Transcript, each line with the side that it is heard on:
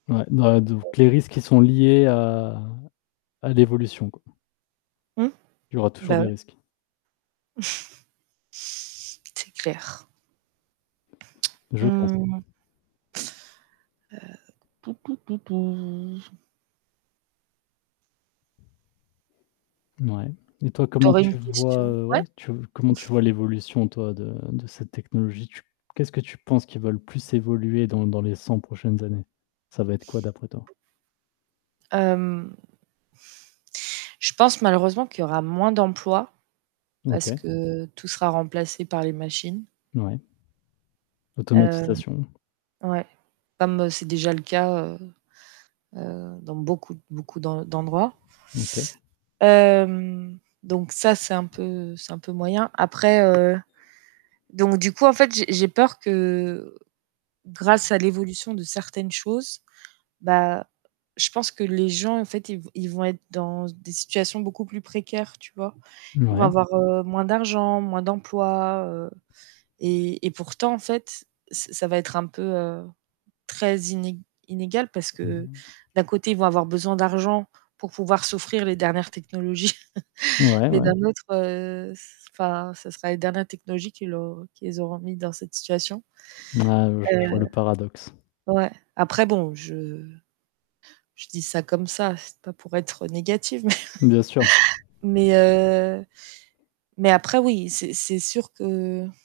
left: Ouais bah de ou que les risques qui sont liés à à l'évolution, quoi.
right: Mmh,
left: Il y aura toujours
right: bah
left: des
right: ouais.
left: risques.
right: C'est clair.
left: Je pense.
right: Mmh. Heu,
left: Mouais, et toi
right: Tu
left: comment
right: aurais une
left: tu vois,
right: question
left: heu, ouais
right: ouais?
left: tu comment tu vois l'évolution toi de de cette technologie? Tu qu'est-ce que tu penses qui va le plus évoluer dans l dans les 100 prochaines années? Ça va être quoi d'après toi?
right: Hem je pense malheureusement qu'il y aura moins d'emplois, parce
left: OK.
right: que tout sera remplacé par les machines.
left: Ouais.
right: Hem
left: Automatisation.
right: ouais, comme, heu, c'est déjà le cas, heu heu, dans beaucoup beaucoup d'en d'endroits.
left: OK.
right: Hem, donc ça, c'est un peu c'est un peu moyen. Après, heu, donc du coup en fait, j'ai j'ai peur que grâce à l'évolution de certaines choses, bah je pense que les gens en fait, ils v ils vont être dans s des situations beaucoup plus précaires, tu vois? Ils vont
left: Ouais.
right: avoir, heu, moins d'argent, moins d'emploi, heu et et pourtant en fait, c ça va être un peu, heu, très iné inégal parce
left: Mmh
right: que
left: mh.
right: d'un côté ils vont avoir besoin d'argent pour pouvoir s'offrir les dernières technologies,
left: Ouais,
right: mais
left: ouais.
right: d'un autre, heu, s enfin, ce sera les dernières technologies qui l'au qui les auront mis dans cette situation.
left: Ah ouais j je vois
right: Heu
left: le paradoxe.
right: ouais. Après bon, je je dis ça comme ça, c'est pas pour être négatif, mais
left: Bien sûr.
right: mais heu, mais après oui, c'est c'est sûr que